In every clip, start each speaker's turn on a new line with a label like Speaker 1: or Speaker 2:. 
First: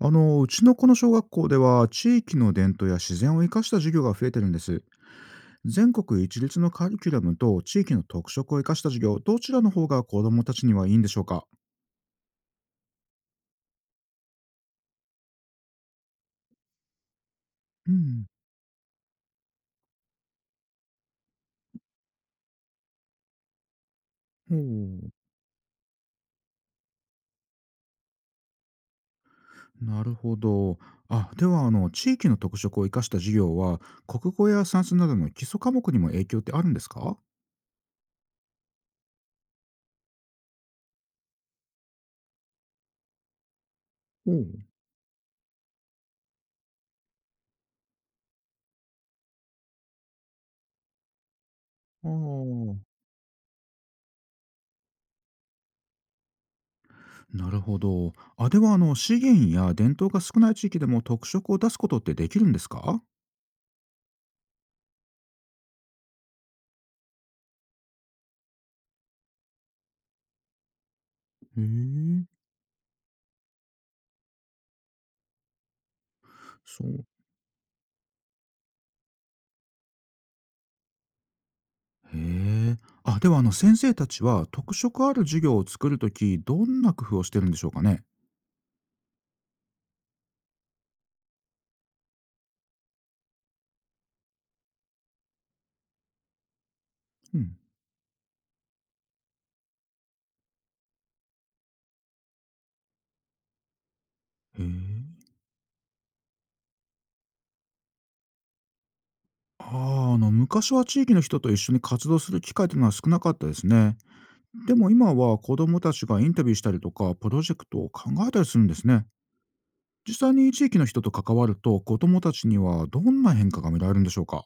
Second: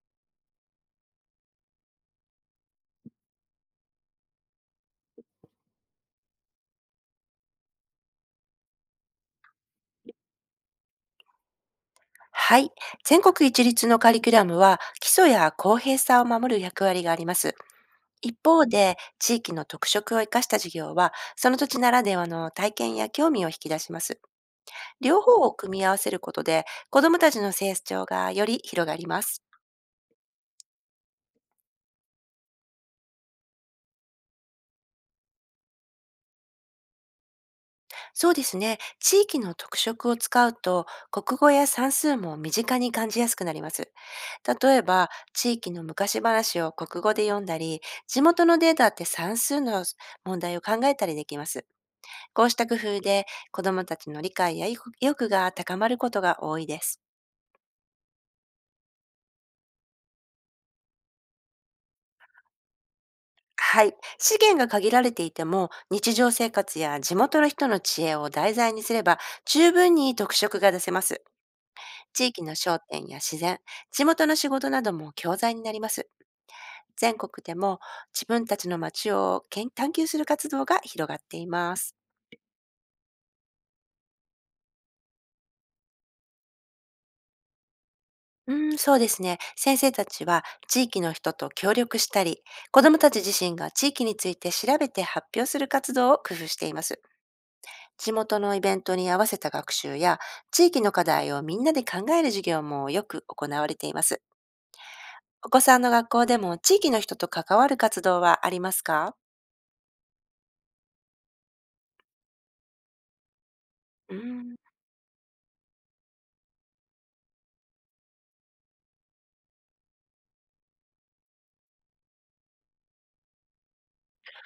Speaker 1: うちのこの小学校では地域の伝統や自然を生かした授業が増えてるんです。全国一律のカリキュラムと地域の特色を生かした授業、どちらの方が子どもたちにはいいんでしょうか？
Speaker 2: はい。全国一律のカリキュラムは、基礎や公平さを守る役割があります。
Speaker 1: うん。
Speaker 2: 一方で、地域の特色を生かした授業は、その土地ならではの体験や興味を引き出します。
Speaker 1: ほう。
Speaker 2: 両方を組み合わせることで、子どもたちの成長がより広がります。
Speaker 1: なるほど。あ、では地域の特色を生かした授業は、国語や算数などの基礎科目にも影響ってあるんですか？
Speaker 2: そうですね。地域の特色を使うと、国語や算数も身近に感じやすくなります。
Speaker 1: ほう。
Speaker 2: 例えば、地域の昔話を国語で読んだり、地元のデータって算数の問題を考えたりできます。
Speaker 1: あ
Speaker 2: こうした
Speaker 1: ー。
Speaker 2: 工夫で、子どもたちの理解や意欲が高まることが多いです。
Speaker 1: なるほど。あ、では資源や伝統が少ない地域でも特色を出すことってできるんですか？
Speaker 2: はい。資源が限られていても、日常生活や地元の人の知恵を題材にすれば、十分に特色が出せます。
Speaker 1: へえ。
Speaker 2: 地域の商店や自然、地元の仕事なども教材になります。
Speaker 1: そう。
Speaker 2: 全国でも自分たちの街を研探求する活動が広がっています。
Speaker 1: へえ。あ、では先生たちは特色ある授業を作るとき、どんな工夫をしてるんでしょうかね？
Speaker 2: うん、そうですね。先生たちは地域の人と協力したり、子どもたち自身が地域について調べて発表する活動を工夫しています。
Speaker 1: うん。
Speaker 2: 地元のイベントに合わせた学習や、地域の課題をみんなで考える授業もよく行われています。
Speaker 1: へえ。
Speaker 2: お子さんの学校でも地域の人と関わる活動はありますか。
Speaker 1: ああ、昔は地域の人と一緒に活動する機会というのは少なかったですね。
Speaker 2: うん、
Speaker 1: でも今は子どもたちがインタビューしたりとか、プロジェクトを考えたりするんですね。実際に地域の人と関わると、子どもたちにはどんな変化が見られるんでしょうか？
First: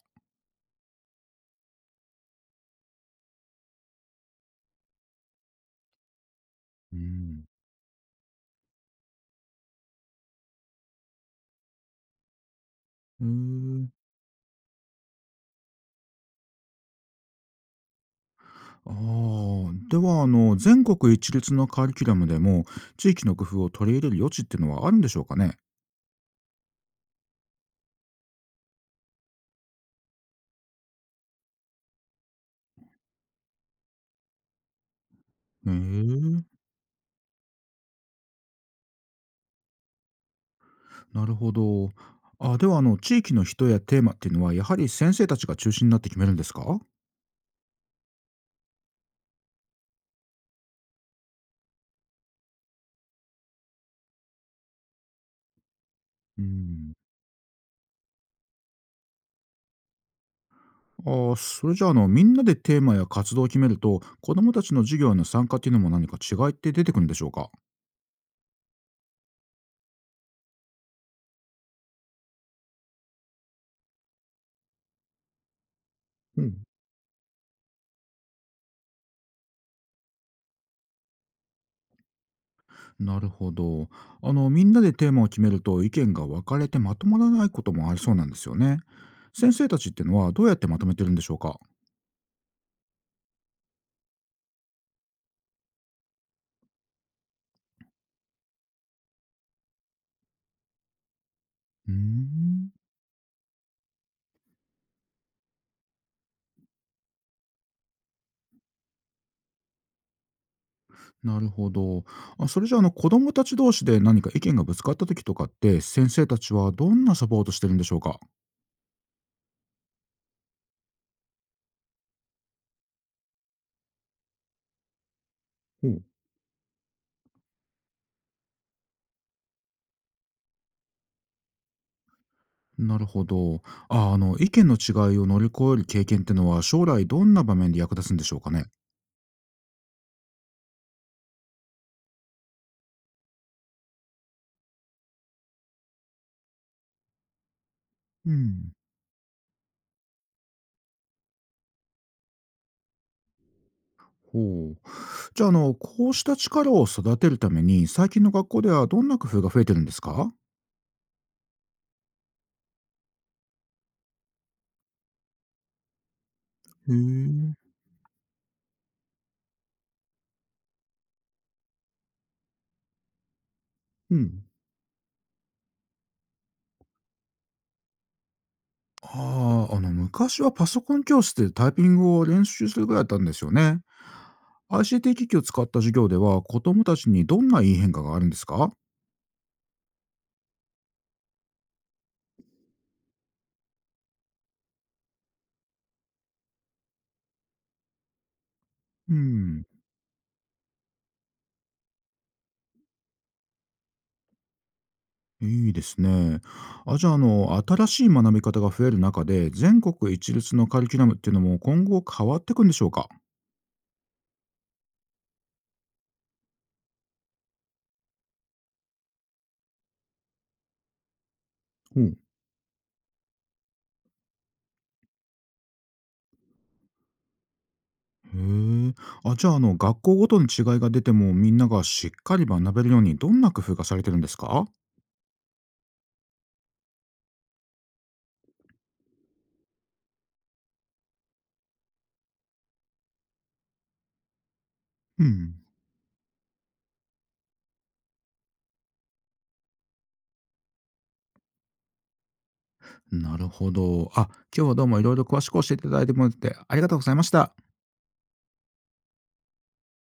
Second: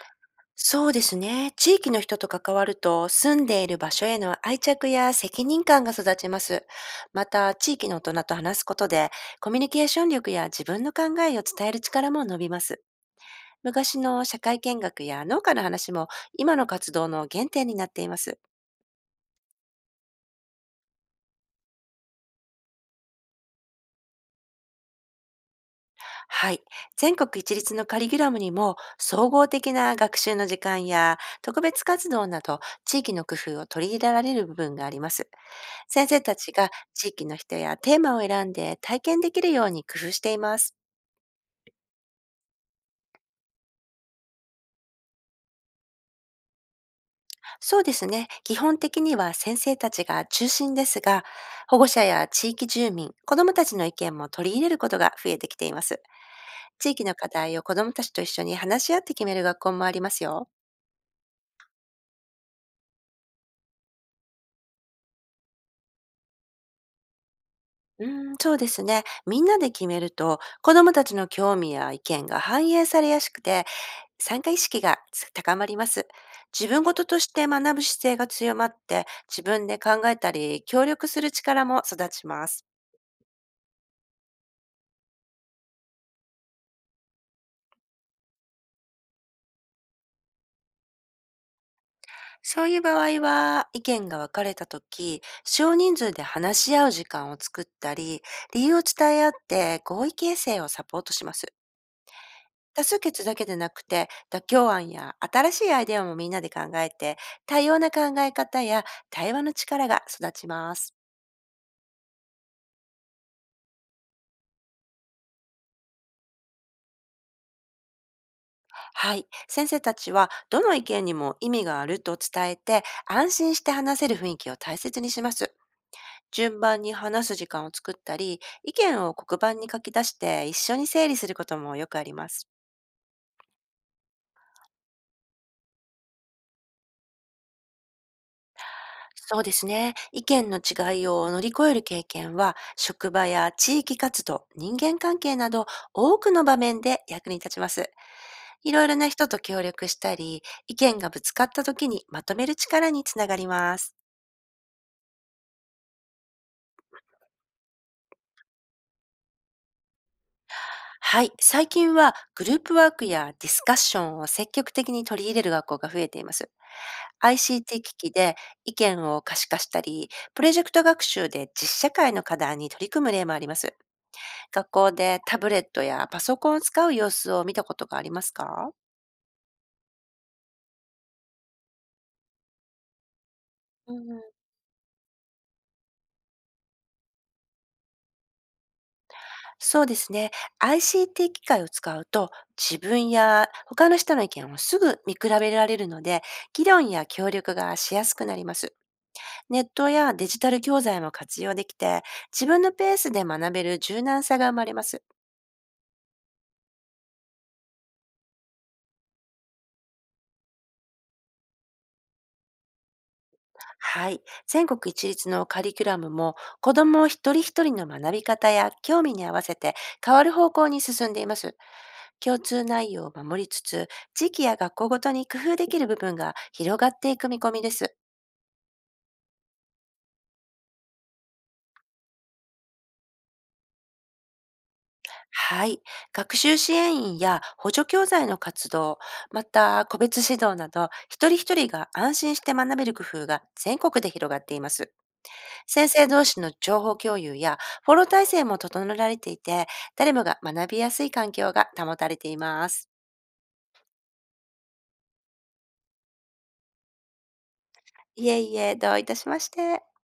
Speaker 2: そうですね。地域の人と関わると、住んでいる場所への愛着や責任感が育ちます。
Speaker 1: う
Speaker 2: ま
Speaker 1: ん。
Speaker 2: た、地域の大人と話すことで、コミュニケーション力や自分の考えを伝える力も伸びます。
Speaker 1: へえ。
Speaker 2: 昔の社会見学や農家の話も、今の活動の原点になっています。
Speaker 1: ああ、では全国一律のカリキュラムでも地域の工夫を取り入れる余地っていうのはあるんでしょうかね？
Speaker 2: はい。全国一律のカリキュラムにも、総合的な学習の時間や、特別活動など、地域の工夫を取り入れられる部分があります。
Speaker 1: へ
Speaker 2: 先生た
Speaker 1: え。
Speaker 2: ちが地域の人やテーマを選んで体験できるように工夫しています。
Speaker 1: なるほど。あ、では地域の人やテーマっていうのはやはり先生たちが中心になって決めるんですか？
Speaker 2: そうですね。基本的には先生たちが中心ですが、保護者や地域住民、子どもたちの意見も取り入れることが増えてきています。
Speaker 1: う
Speaker 2: 地
Speaker 1: ん。
Speaker 2: 域の課題を子どもたちと一緒に話し合って決める学校もありますよ。
Speaker 1: ああ、それじゃあみんなでテーマや活動を決めると、子どもたちの授業への参加っていうのも何か違いって出てくるんでしょうか？
Speaker 2: うーん、そうですね。みんなで決めると、子どもたちの興味や意見が反映されやすくて、参加意識が高まります。
Speaker 1: うん。
Speaker 2: 自分事として学ぶ姿勢が強まって、自分で考えたり、協力する力も育ちます。
Speaker 1: なるほど。あの、みんなでテーマを決めると意見が分かれてまとまらないこともありそうなんですよね。先生たちってのはどうやってまとめてるんでしょうか？
Speaker 2: そういう場合は、意見が分かれた時、少人数で話し合う時間を作ったり、理由を伝え合って合意形成をサポートします。
Speaker 1: うーん、
Speaker 2: 多数決だけでなくて、妥協案や新しいアイデアもみんなで考えて、多様な考え方や対話の力が育ちます。
Speaker 1: なるほど。あ、それじゃあ、あの、子供たち同士で何か意見がぶつかった時とかって、先生たちはどんなサポートしてるんでしょうか？
Speaker 2: はい。先生たちは、どの意見にも意味があると伝えて、安心して話せる雰囲気を大切にします。
Speaker 1: ほう。
Speaker 2: 順番に話す時間を作ったり、意見を黒板に書き出して一緒に整理することもよくあります。
Speaker 1: なるほど。あ、あの、意見の違いを乗り越える経験ってのは、将来どんな場面で役立つんでしょうかね？
Speaker 2: そうですね。意見の違いを乗り越える経験は、職場や地域活動、人間関係など多くの場面で役に立ちます。
Speaker 1: うん。
Speaker 2: いろいろな人と協力したり、意見がぶつかった時にまとめる力につながります。
Speaker 1: ほう。じゃあ、あの、こうした力を育てるために、最近の学校ではどんな工夫が増えてるんですか？
Speaker 2: はい、最近はグループワークやディスカッションを積極的に取り入れる学校が増えています。
Speaker 1: へえ。
Speaker 2: ICT 機器で意見を可視化したり、プロジェクト学習で実社会の課題に取り組む例もあります。
Speaker 1: うん。
Speaker 2: 学校でタブレットやパソコンを使う様子を見たことがありますか。
Speaker 1: ああ、あの、昔はパソコン教室でタイピングを練習するぐらいだったんですよね。
Speaker 2: うん、
Speaker 1: ICT 機器を使った授業では、子供たちにどんないい変化があるんですか？
Speaker 2: そうですね。ICT 機械を使うと自分や他の人の意見をすぐ見比べられるので、議論や協力がしやすくなります。
Speaker 1: う
Speaker 2: ネ
Speaker 1: ん、
Speaker 2: ットやデジタル教材も活用できて、自分のペースで学べる柔軟さが生まれます。
Speaker 1: いいですね。あ、じゃあ、あの、新しい学び方が増える中で、全国一律のカリキュラムっていうのも今後変わっていくんでしょうか？
Speaker 2: はい。全国一律のカリキュラムも、子ども一人一人の学び方や興味に合わせて変わる方向に進んでいます。
Speaker 1: ほう。
Speaker 2: 共通内容を守りつつ、地域や学校ごとに工夫できる部分が広がっていく見込みです。
Speaker 1: へえ。あ、じゃあ、あの、学校ごとに違いが出ても、みんながしっかり学べるように、どんな工夫がされてるんですか？
Speaker 2: はい。学習支援員や補助教材の活動、また個別指導など、一人一人が安心して学べる工夫が全国で広がっています。
Speaker 1: うん。
Speaker 2: 先生同士の情報共有やフォロー体制も整えられていて、誰もが学びやすい環境が保たれています。
Speaker 1: なるほど。あ、今日はどうもいろいろ詳しく教えていただいてもらって、ありがとうございました。
Speaker 2: いえいえ、どういたしまして。